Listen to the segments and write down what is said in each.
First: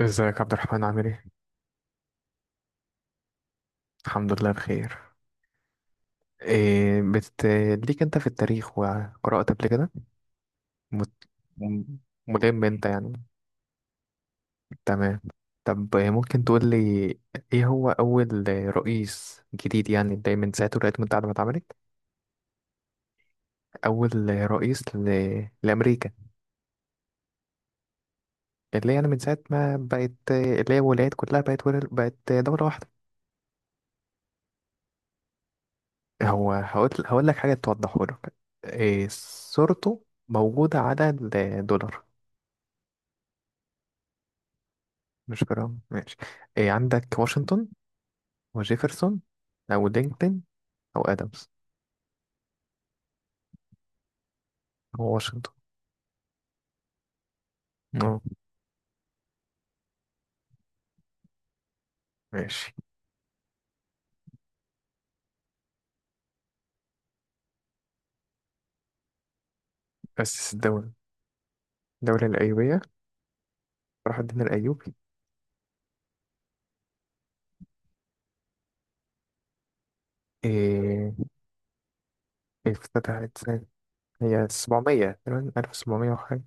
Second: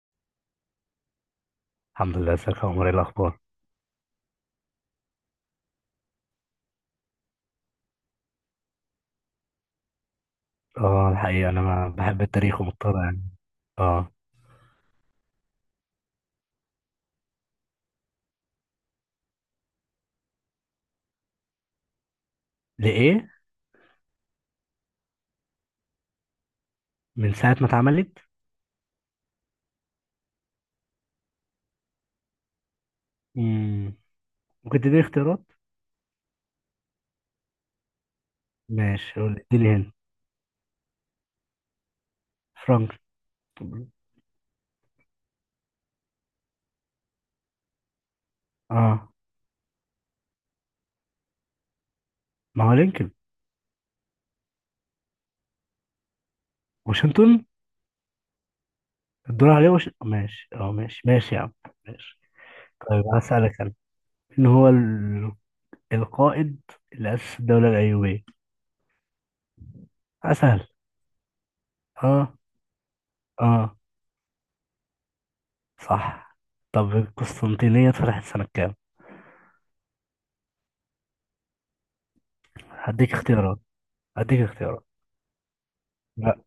ازيك عبد الرحمن عامل ايه؟ الحمد لله، ازيك يا عمر، ايه الاخبار؟ الحمد لله بخير. إيه بت... ليك انت في التاريخ وقرأت قبل كده؟ اه مت... الحقيقه انا م- ما بحب التاريخ ملم انت ومضطر يعني. يعني. اه تمام. طب ممكن تقول لي، ايه هو أول رئيس جديد يعني ده من ساعة الولايات المتحدة ما اتعملت؟ لايه. أول رئيس لأمريكا، من ساعه ما اتعملت. اللي يعني من ساعة ما بقت، اللي هي الولايات كلها بقت بقت دولة واحدة. مم. ممكن تديني اختيارات؟ هو هقول لك حاجة توضحه لك. إيه، ماشي قول لي، اديني هنا. صورته موجودة على الدولار، فرانك. مش جرام. ماشي، إيه عندك؟ واشنطن اه. وجيفرسون أو دينكتن أو آدمز؟ ما هو لينكولن. هو واشنطن. واشنطن. اه، الدور عليه ماشي. اه ماشي يا عم. ماشي. ماشي. طيب هسألك انا، مين هو القائد اللي أسس الدولة الأيوبية؟ أسس أسهل. الدولة اه. الأيوبية. اه. صلاح الدين الأيوبي. صح. طب القسطنطينية اتفتحت سنة كام؟ إيه، هديك افتتحت اختيارات سنة. هديك هي اختيارات سبعمية تقريبا، ألف سبعمية وحاجة.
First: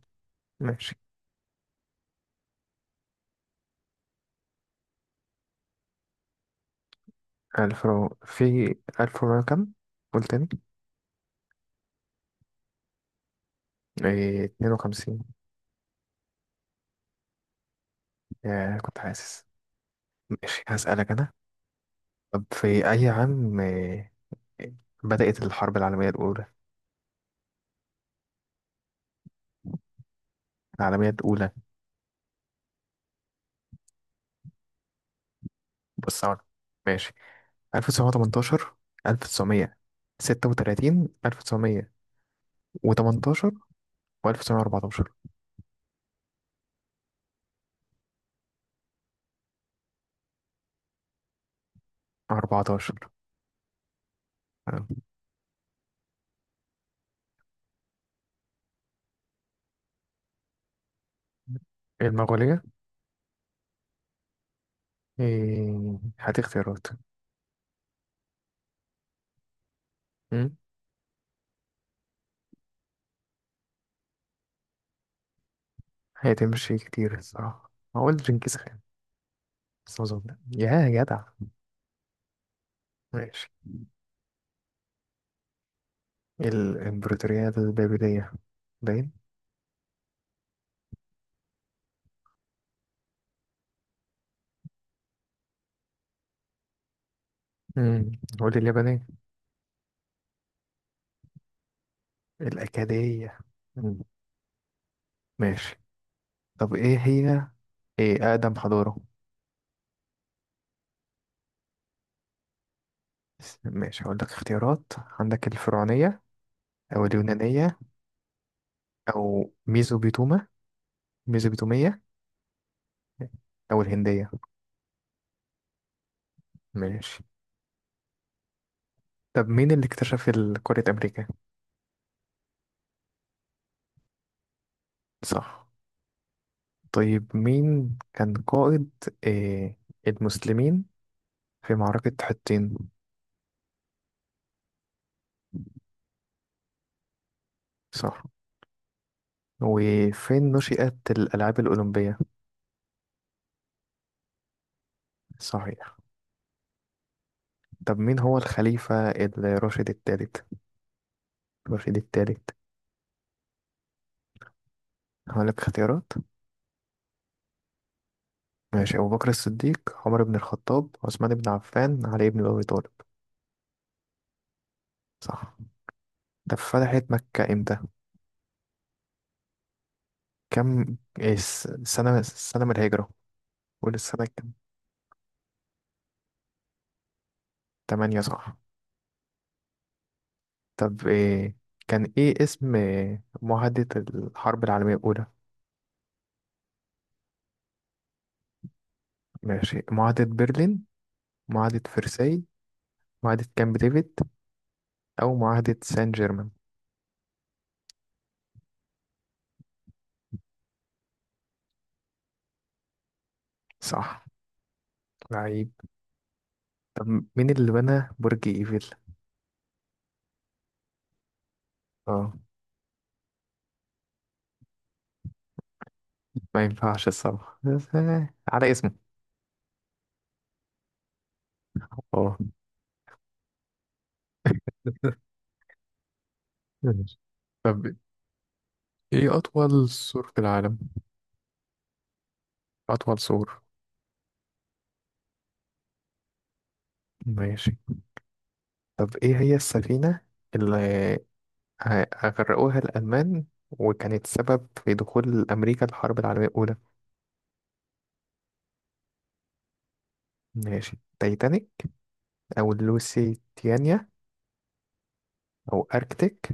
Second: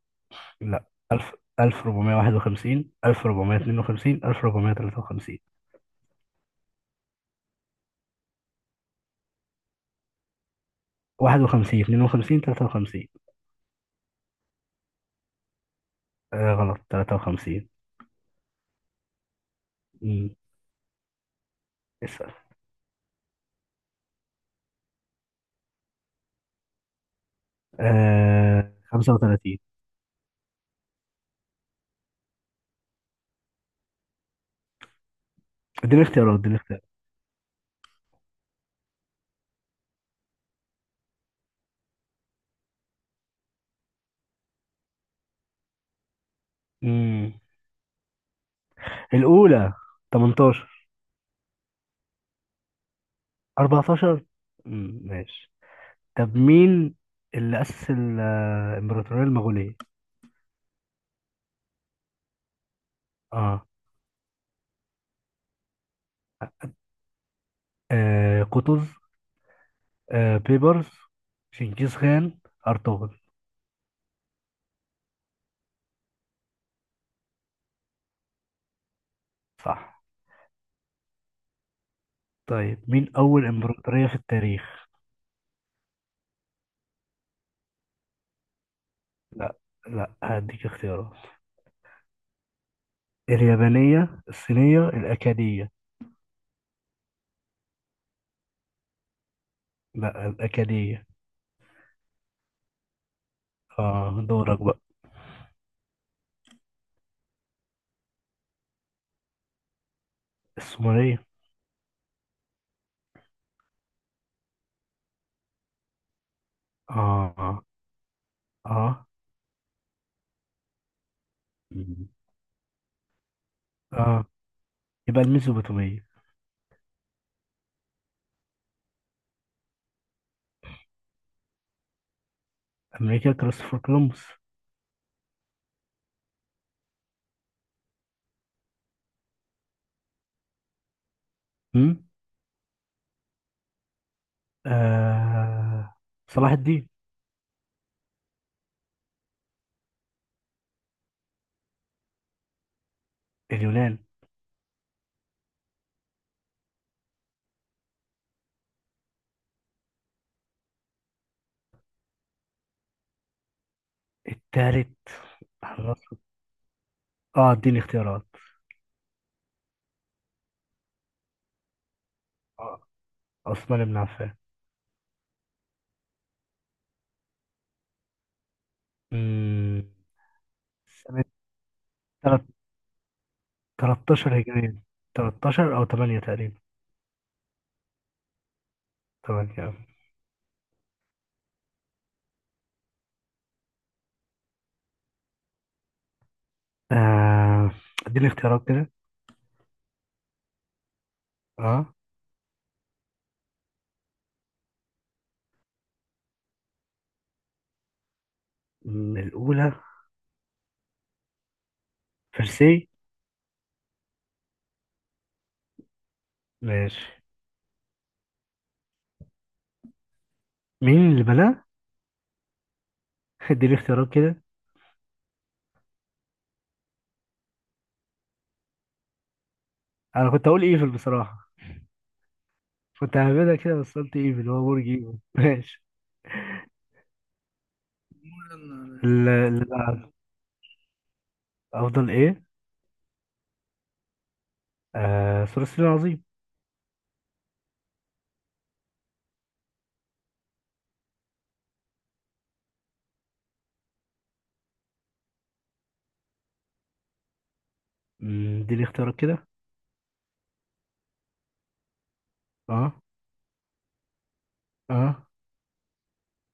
لا، ماشي. 1000، 1451، 1452، 1453. في ألف ومية كام؟ قول تاني. 51، 52، 53. إيه، اتنين وخمسين. آه غلط، 53. يا، كنت حاسس. امم ماشي، هسألك أنا. اسأل. طب في أي عام بدأت الحرب العالمية الأولى؟ آه، 35. العالمية الأولى اديني بص أهو. اختيارات اديني اختيارات ماشي. 1918، 1936، 1918 و1914. امم الأولى، 18، 14. 14. آه. امم. ماشي. طب مين اللي أسس الإمبراطورية المغولية؟ المغولية. اه. إيه، هات اختيارات. آه قطز، آه مم. بيبرز، شنكيز خان، أرطغرل. هتمشي كتير الصراحة، هقول جنكيز خان بس ما صح. أظن. يا جدع، طيب مين أول ماشي. إمبراطورية في التاريخ؟ الإمبراطورية البابلية، باين. لا. لا هديك اختيارات. اليابانية، الصينية، الأكادية. مم. قول لي اليابانية. لا، الأكادية. الأكادية. مم. آه دورك بقى. ماشي. طب إيه أقدم حضارة؟ السومرية. ماشي، هقول لك اختيارات. عندك الفرعونية أو آه آه اليونانية آه. او ميزوبيتومية مم. او آه الهندية. يبقى الميزوبوتامية. ماشي. طب مين اللي اكتشف قارة امريكا؟ أمريكا كريستوفر كولومبوس. صح. طيب مين كان قائد آه المسلمين في هم؟ معركة حطين؟ آه صلاح الدين. صح. وفين نشأت الألعاب الأولمبية؟ اليونان. صحيح. طب مين هو الخليفة الراشد الثالث؟ الراشد الثالث التالت. هقولك خلاص. اختيارات. آه اديني اختيارات. ماشي. أبو بكر الصديق، عمر بن الخطاب، عثمان بن عفان، علي بن أبي آه طالب. عثمان بن عفان. صح. طب فتحت مكة إمتى؟ مم. كم؟ سنة إيه السنة من الهجرة. قول السنة 13 كام. هجرية. 13 أو 8 تقريبا. تمانية، صح. 8. طب إيه كان اسم معاهدة الحرب العالمية الأولى؟ أه آه، اديني اختيارات كده. ماشي. معاهدة برلين، معاهدة اه. فرساي، معاهدة كامب ديفيد أو معاهدة سان جيرمان. الأولى. فرسي. صح، لعيب. طب ماشي. مين اللي بنى برج إيفل؟ مين اللي بناه؟ اه، اديني اختيارات كده. ما ينفعش الصراحة. بس على اسمه. أنا كنت أقول إيفل بصراحة. اه. كنت هعملها كده بس قلت إيفل هو برج إيفل. ماشي. ماشي. طب استنى ايه أطول ال- سور في العالم؟ أفضل إيه؟ أطول سور، آه ثلاثي العظيم. ماشي. طب ايه هي السفينة اللي أغرقوها الألمان، وكانت سبب في دخول أمريكا الحرب العالمية الأولى؟ اديني اختيارات كده. ماشي. تايتانيك أو اه لوسيتانيا اه أو أركتيك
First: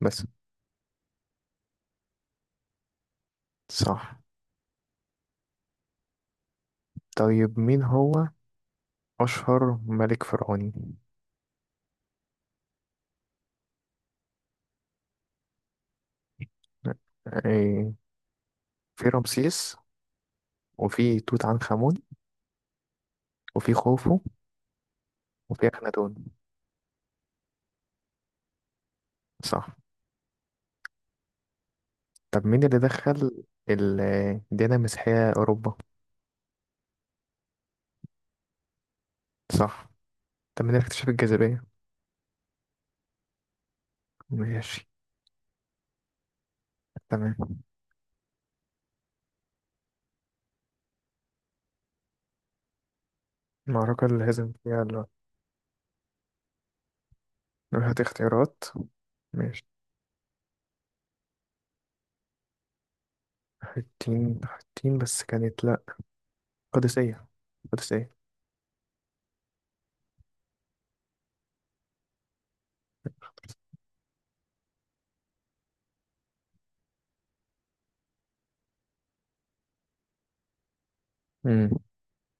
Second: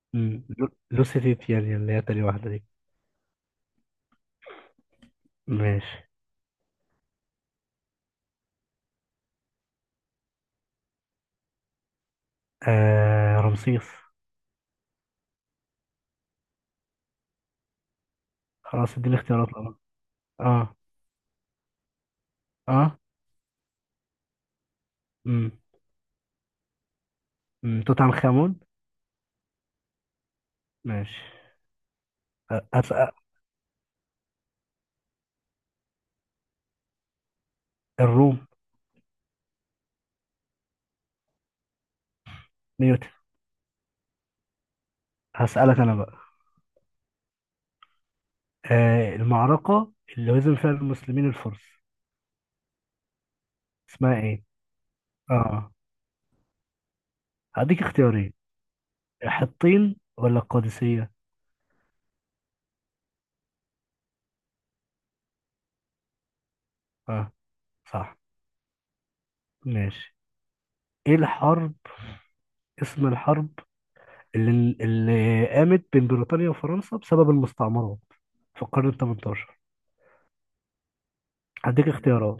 بس. لوسيتيت يعني اللي هي تاني واحدة دي. صح. ماشي. طيب مين هو أشهر ملك فرعوني؟ آه رمسيس. إيه، خلاص في اديني اختيارات. رمسيس اه اه وفي توت عنخ آمون اه. وفي خوفو امم وفي أخناتون. أمم. توت عنخ امون. صح. ماشي طب مين اللي هسأل. دخل ال- الديانة المسيحية أوروبا؟ الروم. صح. طب مين اللي اكتشف الجاذبية؟ نيوتن. ماشي، هسألك انا بقى. تمام. آه المعركة اللي هزم فيها المسلمين الفرس، المعركة اسمها اللي ايه؟ هزم فيها. اه. هديك هات اختيارين، اختيارات. ماشي. حطين ولا القادسية؟ حتين، حتين بس كانت لأ. قادسية، اه صح. قادسية. ماشي. ايه الحرب، اسم الحرب اللي قامت بين بريطانيا وفرنسا بسبب المستعمرات في القرن ال 18؟ امم هديك اختيارات.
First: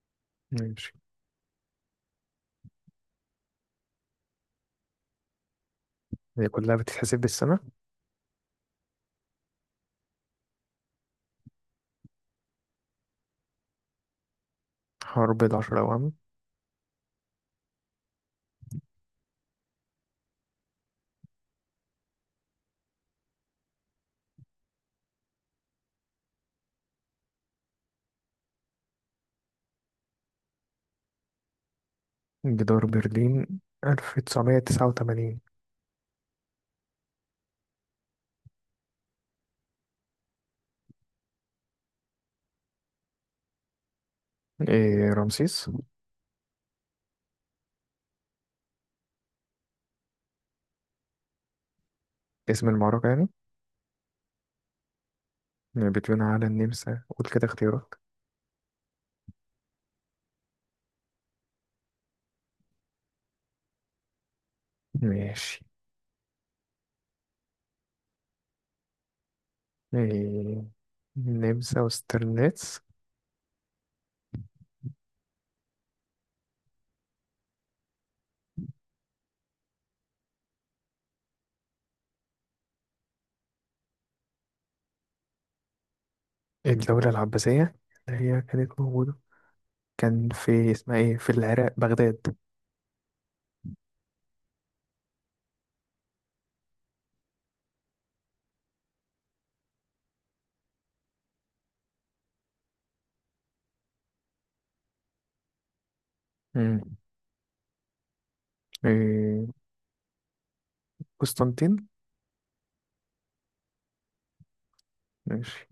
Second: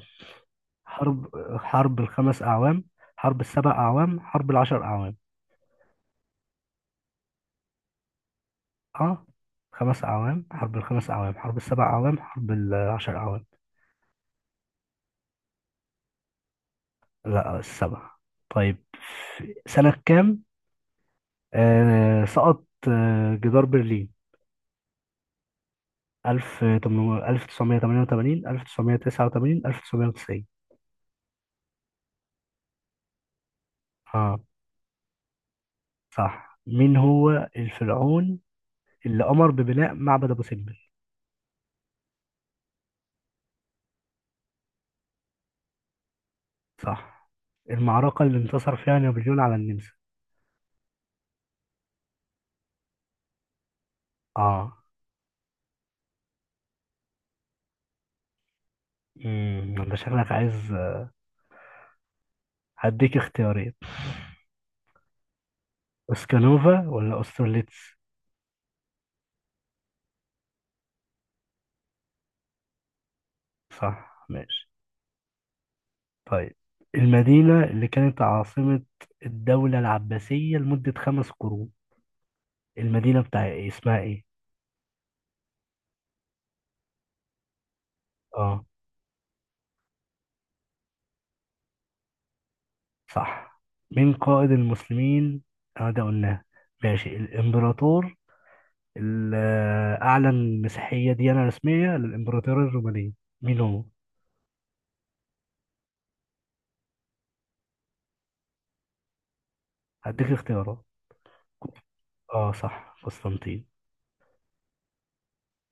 ماشي. حرب حرب الـ5 اعوام، حرب الـ7 اعوام، حرب الـ10 اعوام. هي كلها بتتحسب بالسنة. اه 5 أعوام، حرب الـ5 أعوام، حرب الـ7 أعوام، حرب الـ10 أعوام. حرب العشرة أوام. لا السبع. طيب في سنة كام سقط جدار برلين؟ 1988، 1989، 1990. جدار برلين اه 1989. صح. مين هو الفرعون اللي أمر ببناء معبد أبو سمبل؟ إيه، رمسيس. صح. المعركة اللي انتصر فيها نابليون على النمسا. اسم المعركة يعني. اه. بتبنى على النمسا، قول كده اختيارات. انت شكلك عايز. هديك اختيارين، ماشي، اسكانوفا ولا أسترليتس؟ إيه النمسا، وسترليتس. صح. ماشي. طيب المدينة اللي كانت عاصمة الدولة العباسية لمدة 5 قرون، المدينة بتاع إيه؟ اسمها ايه؟ الدولة العباسية، اللي هي اه كانت موجودة، كان في اسمها ايه، في العراق، بغداد. صح. مين قائد المسلمين؟ اه ده قلناه. ماشي. الإمبراطور اللي أعلن مسيحية ديانة رسمية للإمبراطورية الرومانية، مين هو؟ امم إيه، هديك اختيارات. قسطنطين. اه صح قسطنطين. ماشي.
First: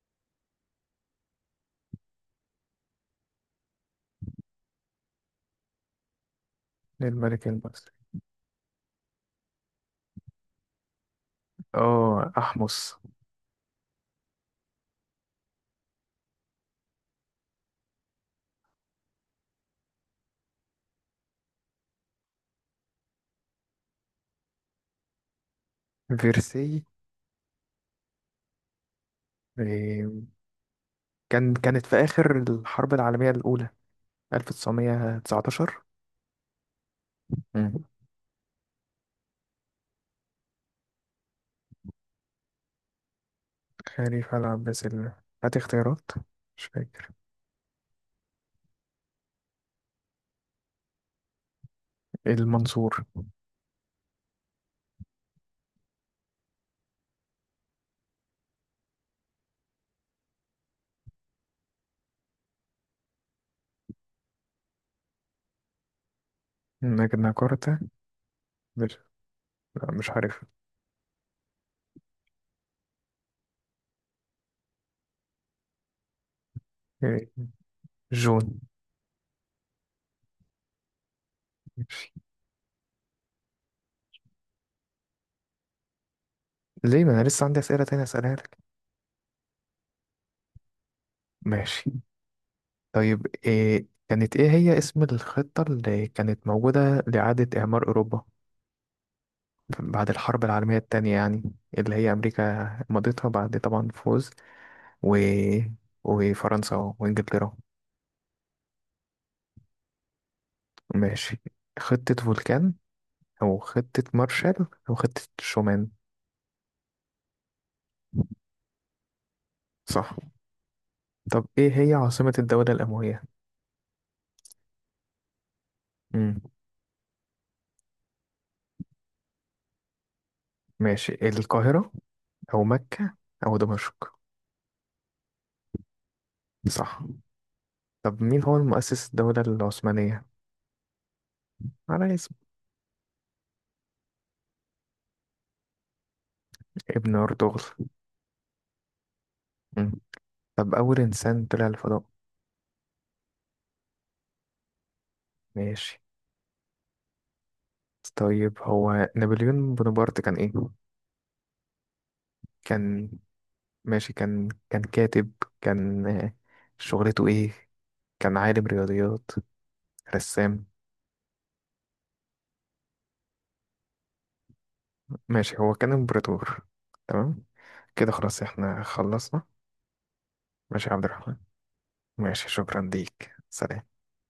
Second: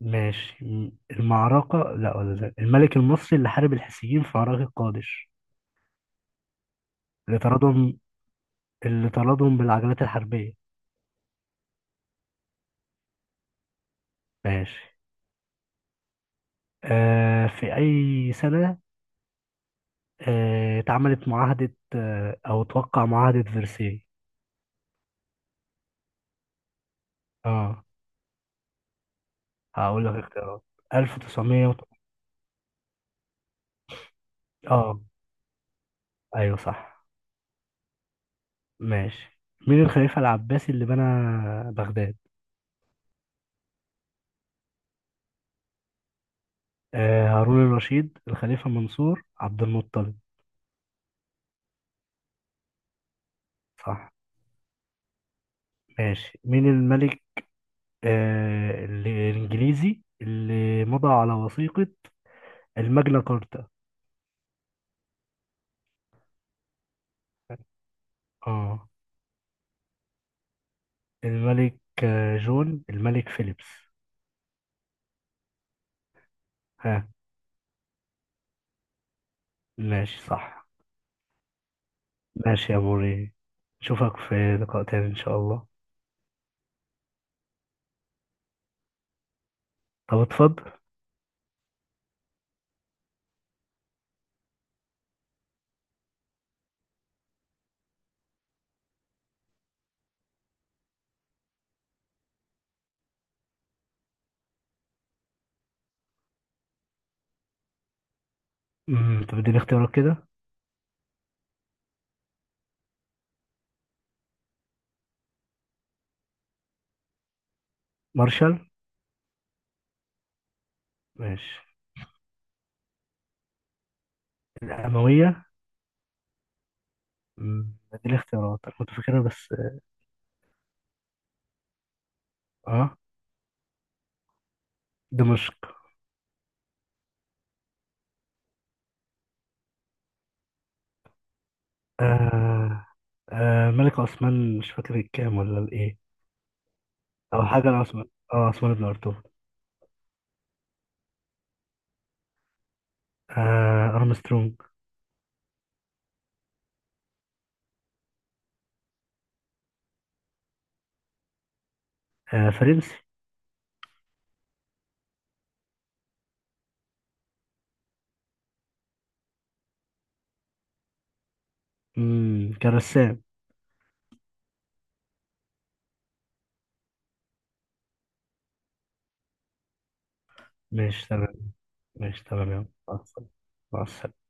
ماشي. المعركة، لا، ولا لا، الملك المصري اللي حارب الحيثيين في معركة قادش، اللي للملك المصري. طردهم اللي طردهم بالعجلات الحربية. اه، أحمس. ماشي. آه في أي سنة اتعملت معاهدة، أو توقع معاهدة فرساي؟ فيرسي. اه. هقول إيه، لك اختيارات. 1900. كانت في آخر الحرب العالمية الأولى، اه 1919. أيوه صح. مم. ماشي. مين الخليفة العباسي اللي بنى بغداد؟ خليفة العباس هات اختيارات، مش فاكر. آه هارون الرشيد، الخليفة منصور، عبد المطلب. المنصور. صح. ماشي. مين الملك الإنجليزي اللي مضى على وثيقة الماجنا كارتا؟ نجناكرتا. اه. مش لا، مش عارف. الملك جون، الملك فيليبس. ها. إيه، جون. ماشي صح. ماشي. ماشي يا موري، اشوفك في لقاء تاني ان شاء الله. ليه؟ ما أنا لسه عندي أسئلة تانية أسألها لك. طب اتفضل. ماشي. طيب إيه هي اسم الخطة اللي كانت موجودة لإعادة إعمار أوروبا بعد الحرب العالمية التانية، يعني اللي هي أمريكا مضيتها بعد طبعا فوز، و... وفرنسا وإنجلترا. طب اديني اختيارات كده. ماشي. خطة فولكان أو خطة مارشال أو خطة شومان. مارشال. صح. طب إيه ماشي. هي عاصمة الدولة الأموية؟ الأموية. مم. اديني اختيارات، انا كنت فاكرها بس. ماشي. القاهرة أو اه. مكة أو دمشق. دمشق. صح. طب مين هو المؤسس الدولة العثمانية؟ على اسم. آه. آه. ملك عثمان، مش فاكر الكام ولا الايه، ابن او أرطغرل. حاجة العثمان. اه عثمان بن ارطغرل. مم. طب أول إنسان طلع الفضاء. آه. ارمسترونج. ماشي. طيب هو نابليون بونابرت كان ايه؟ آه. فرنسي. كان. ماشي، كان كاتب، كان شغلته ايه؟ كان عالم رياضيات، رسام. مم. كان رسام. ماشي، هو كان امبراطور. تمام. كده خلاص احنا خلصنا. ماشي يا عبد ماشي تمام. الرحمن. ماشي ماشي، تمام يا عم، شكرا مع السلامة. ليك، مع سلام. السلامة.